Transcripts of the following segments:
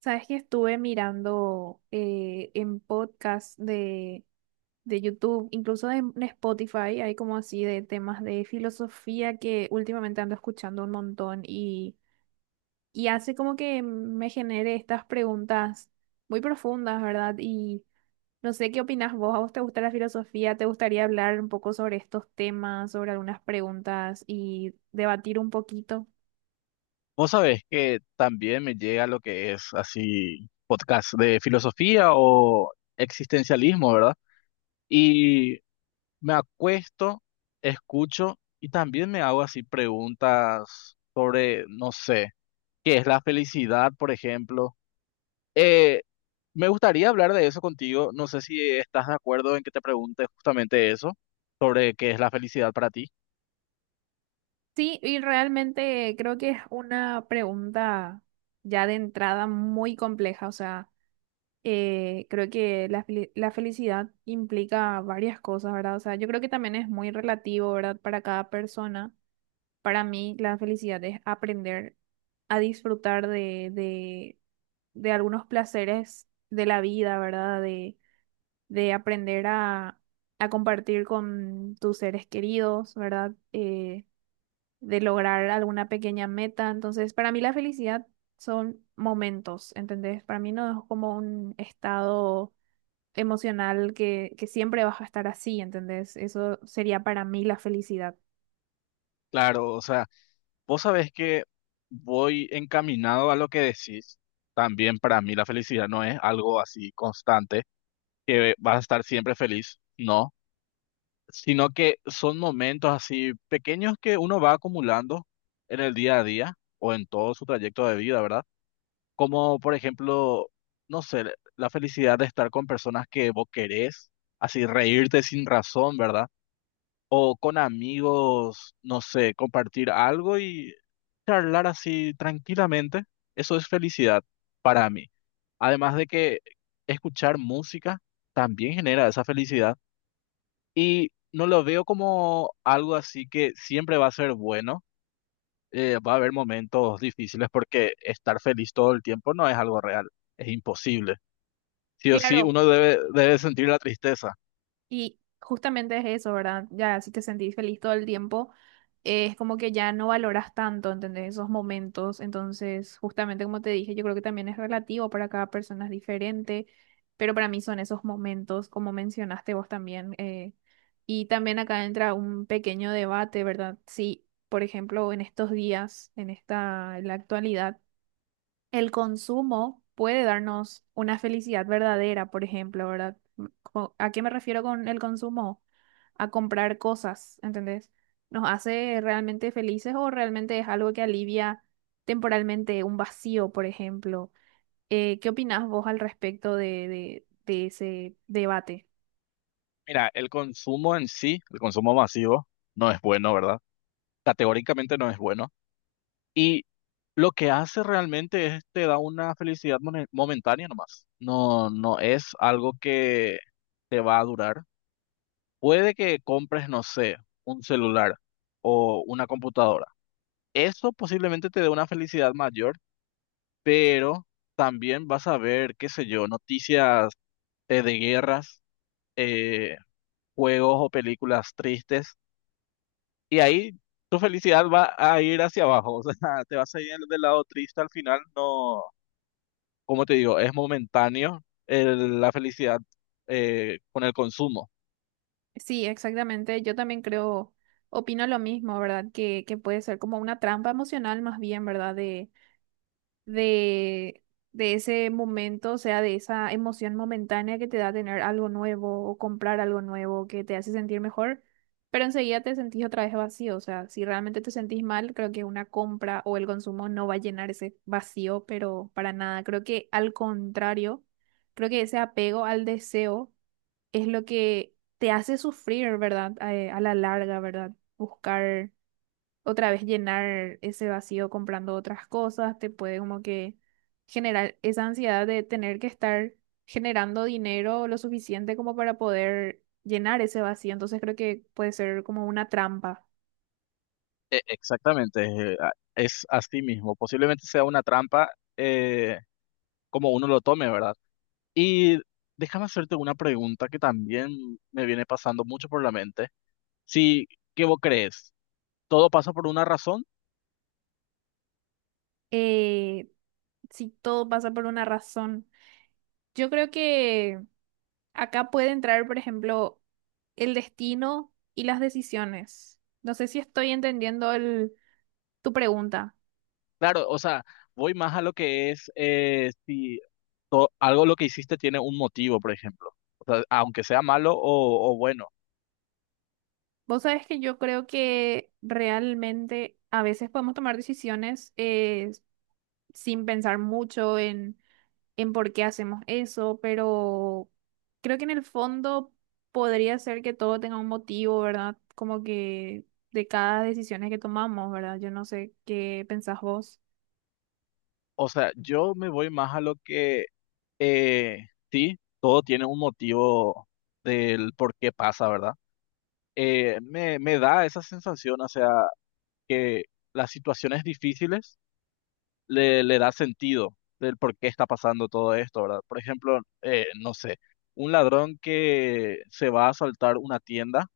Sabes que estuve mirando en podcast de YouTube, incluso en Spotify, hay como así de temas de filosofía que últimamente ando escuchando un montón y hace como que me genere estas preguntas muy profundas, ¿verdad? Y no sé qué opinas vos, ¿a vos te gusta la filosofía? ¿Te gustaría hablar un poco sobre estos temas, sobre algunas preguntas y debatir un poquito? Vos sabés que también me llega lo que es así podcast de filosofía o existencialismo, ¿verdad? Y me acuesto, escucho y también me hago así preguntas sobre, no sé, qué es la felicidad, por ejemplo. Eh, Me gustaría hablar de eso contigo. No sé si estás de acuerdo en que te pregunte justamente eso, sobre qué es la felicidad para ti. Sí, y realmente creo que es una pregunta ya de entrada muy compleja. O sea, creo que la felicidad implica varias cosas, ¿verdad? O sea, yo creo que también es muy relativo, ¿verdad? Para cada persona. Para mí, la felicidad es aprender a disfrutar de algunos placeres de la vida, ¿verdad? De aprender a compartir con tus seres queridos, ¿verdad? De lograr alguna pequeña meta. Entonces, para mí la felicidad son momentos, ¿entendés? Para mí no es como un estado emocional que siempre vas a estar así, ¿entendés? Eso sería para mí la felicidad. Claro, o sea. Vos sabés que voy encaminado a lo que decís. También para mí la felicidad no es algo así constante, que vas a estar siempre feliz, no, sino que son momentos así pequeños que uno va acumulando en el día a día o en todo su trayecto de vida, ¿verdad? Como por ejemplo, no sé, la felicidad de estar con personas que vos querés, así reírte sin razón, ¿verdad? O con amigos, no sé, compartir algo y charlar así tranquilamente, eso es felicidad para mí. Además de que escuchar música también genera esa felicidad y no lo veo como algo así que siempre va a ser bueno. Va a haber momentos difíciles porque estar feliz todo el tiempo no es algo real, es imposible. Sí o sí, Claro. uno debe sentir la tristeza. Y justamente es eso, ¿verdad? Ya si te sentís feliz todo el tiempo, es como que ya no valoras tanto, ¿entendés? Esos momentos. Entonces, justamente como te dije, yo creo que también es relativo para cada persona, es diferente, pero para mí son esos momentos, como mencionaste vos también. Y también acá entra un pequeño debate, ¿verdad? Si, por ejemplo, en estos días, en la actualidad, el consumo puede darnos una felicidad verdadera, por ejemplo, ¿verdad? ¿A qué me refiero con el consumo? A comprar cosas, ¿entendés? ¿Nos hace realmente felices o realmente es algo que alivia temporalmente un vacío, por ejemplo? ¿Qué opinás vos al respecto de, de ese debate? Mira, el consumo en sí, el consumo masivo, no es bueno, ¿verdad? Categóricamente no es bueno. Y lo que hace realmente es te da una felicidad momentánea nomás. No, no es algo que te va a durar. Puede que compres, no sé, un celular o una computadora. Eso posiblemente te dé una felicidad mayor, pero también vas a ver, qué sé yo, noticias, de guerras, eh, juegos o películas tristes. Y ahí tu felicidad va a ir hacia abajo, o sea, te vas a ir del lado triste al final, no, como te digo, es momentáneo la felicidad, con el consumo. Sí, exactamente. Yo también creo, opino lo mismo, ¿verdad? Que puede ser como una trampa emocional más bien, ¿verdad? de, de ese momento, o sea, de esa emoción momentánea que te da tener algo nuevo o comprar algo nuevo que te hace sentir mejor, pero enseguida te sentís otra vez vacío, o sea, si realmente te sentís mal, creo que una compra o el consumo no va a llenar ese vacío, pero para nada, creo que al contrario, creo que ese apego al deseo es lo que te hace sufrir, ¿verdad? A la larga, ¿verdad? Buscar otra vez llenar ese vacío comprando otras cosas, te puede como que generar esa ansiedad de tener que estar generando dinero lo suficiente como para poder llenar ese vacío. Entonces creo que puede ser como una trampa. Exactamente, es así mismo, posiblemente sea una trampa eh, como uno lo tome, ¿verdad? Y déjame hacerte una pregunta que también me viene pasando mucho por la mente. Si, ¿qué vos crees? ¿Todo pasa por una razón? Eh, si todo pasa por una razón. Yo creo que acá puede entrar, por ejemplo, el destino y las decisiones. No sé si estoy entendiendo tu pregunta. Claro, o sea, voy más a lo que es si algo lo que hiciste tiene un motivo, por ejemplo. O sea, aunque sea malo o bueno. Vos sabés que yo creo que realmente a veces podemos tomar decisiones sin pensar mucho en por qué hacemos eso, pero creo que en el fondo podría ser que todo tenga un motivo, ¿verdad? Como que de cada decisión que tomamos, ¿verdad? Yo no sé qué pensás vos. O sea, yo me voy más a lo que sí, todo tiene un motivo del por qué pasa, ¿verdad? Me da esa sensación, o sea, que las situaciones difíciles le da sentido del por qué está pasando todo esto, ¿verdad? Por ejemplo, no sé, un ladrón que se va a asaltar una tienda,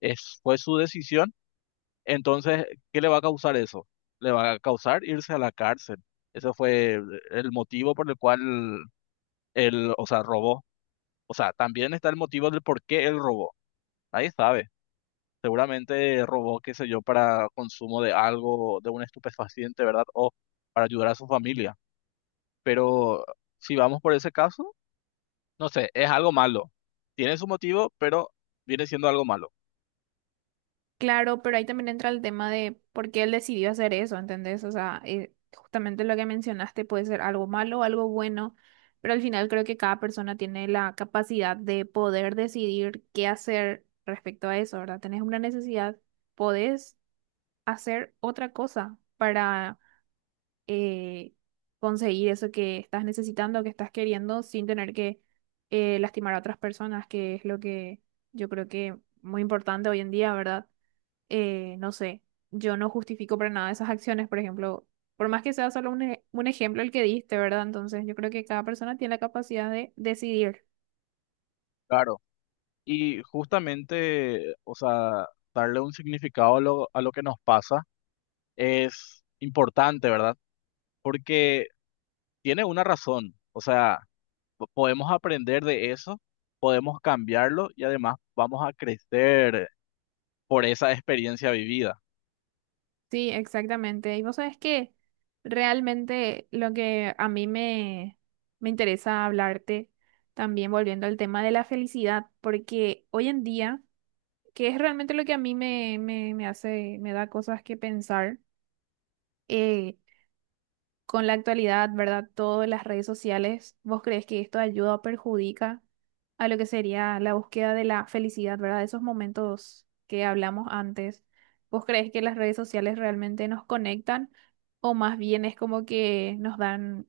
fue su decisión. Entonces, ¿qué le va a causar eso? Le va a causar irse a la cárcel. Ese fue el motivo por el cual él, o sea, robó. O sea, también está el motivo del por qué él robó. Nadie sabe. Seguramente robó, qué sé yo, para consumo de algo, de un estupefaciente, ¿verdad? O para ayudar a su familia. Pero si vamos por ese caso, no sé, es algo malo. Tiene su motivo, pero viene siendo algo malo. Claro, pero ahí también entra el tema de por qué él decidió hacer eso, ¿entendés? O sea, justamente lo que mencionaste puede ser algo malo o algo bueno, pero al final creo que cada persona tiene la capacidad de poder decidir qué hacer respecto a eso, ¿verdad? Tenés una necesidad, podés hacer otra cosa para eh, conseguir eso que estás necesitando, que estás queriendo, sin tener que lastimar a otras personas, que es lo que yo creo que muy importante hoy en día, ¿verdad? No sé, yo no justifico para nada esas acciones, por ejemplo, por más que sea solo un ejemplo el que diste, ¿verdad? Entonces yo creo que cada persona tiene la capacidad de decidir. Claro. Y justamente, o sea, darle un significado a lo que nos pasa es importante, ¿verdad? Porque tiene una razón, o sea, podemos aprender de eso, podemos cambiarlo y además vamos a crecer por esa experiencia vivida. Sí, exactamente. Y vos sabés que realmente lo que a mí me interesa hablarte, también volviendo al tema de la felicidad, porque hoy en día, que es realmente lo que a mí me hace, me da cosas que pensar, eh, con la actualidad, ¿verdad? Todas las redes sociales, ¿vos crees que esto ayuda o perjudica a lo que sería la búsqueda de la felicidad, ¿verdad? De esos momentos que hablamos antes. ¿Vos crees que las redes sociales realmente nos conectan o más bien es como que nos dan,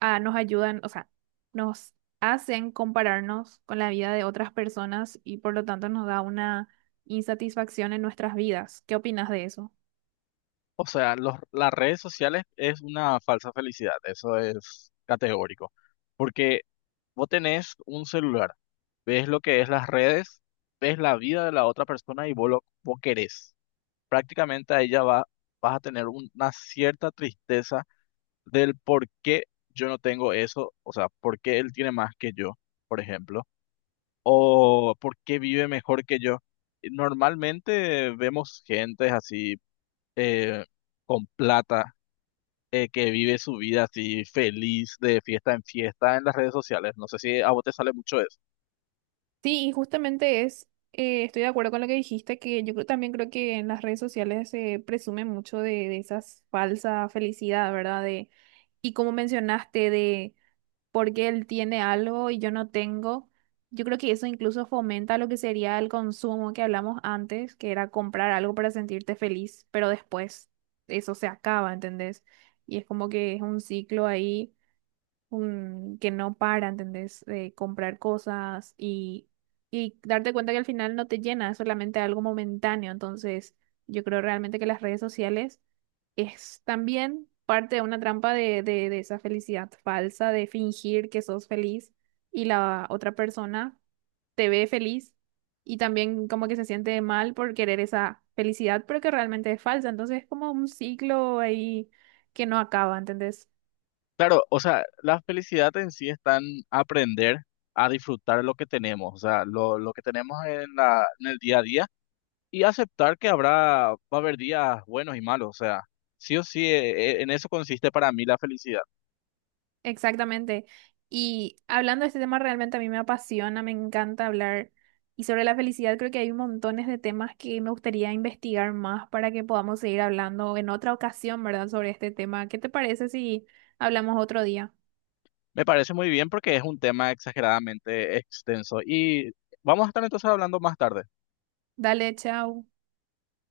ah, nos ayudan, o sea, nos hacen compararnos con la vida de otras personas y por lo tanto nos da una insatisfacción en nuestras vidas? ¿Qué opinas de eso? O sea, las redes sociales es una falsa felicidad, eso es categórico, porque vos tenés un celular, ves lo que es las redes, ves la vida de la otra persona y vos querés. Prácticamente a ella va, vas a tener una cierta tristeza del por qué yo no tengo eso, o sea, por qué él tiene más que yo, por ejemplo, o por qué vive mejor que yo. Normalmente vemos gente así eh, con plata, que vive su vida así feliz de fiesta en fiesta en las redes sociales. No sé si a vos te sale mucho eso. Sí, y justamente estoy de acuerdo con lo que dijiste, que yo creo, también creo que en las redes sociales se presume mucho de esa falsa felicidad, ¿verdad? De, y como mencionaste, de por qué él tiene algo y yo no tengo, yo creo que eso incluso fomenta lo que sería el consumo que hablamos antes, que era comprar algo para sentirte feliz, pero después eso se acaba, ¿entendés? Y es como que es un ciclo ahí que no para, ¿entendés? De comprar cosas y darte cuenta que al final no te llena, es solamente algo momentáneo. Entonces, yo creo realmente que las redes sociales es también parte de una trampa de esa felicidad falsa, de fingir que sos feliz y la otra persona te ve feliz y también como que se siente mal por querer esa felicidad, pero que realmente es falsa. Entonces, es como un ciclo ahí que no acaba, ¿entendés? Claro, o sea, la felicidad en sí está en aprender a disfrutar lo que tenemos en en el día a día y aceptar que va a haber días buenos y malos, o sea, sí o sí, en eso consiste para mí la felicidad. Exactamente. Y hablando de este tema, realmente a mí me apasiona, me encanta hablar. Y sobre la felicidad, creo que hay montones de temas que me gustaría investigar más para que podamos seguir hablando en otra ocasión, ¿verdad? Sobre este tema. ¿Qué te parece si hablamos otro día? Me parece muy bien porque es un tema exageradamente extenso y vamos a estar entonces hablando más tarde. Dale, chao.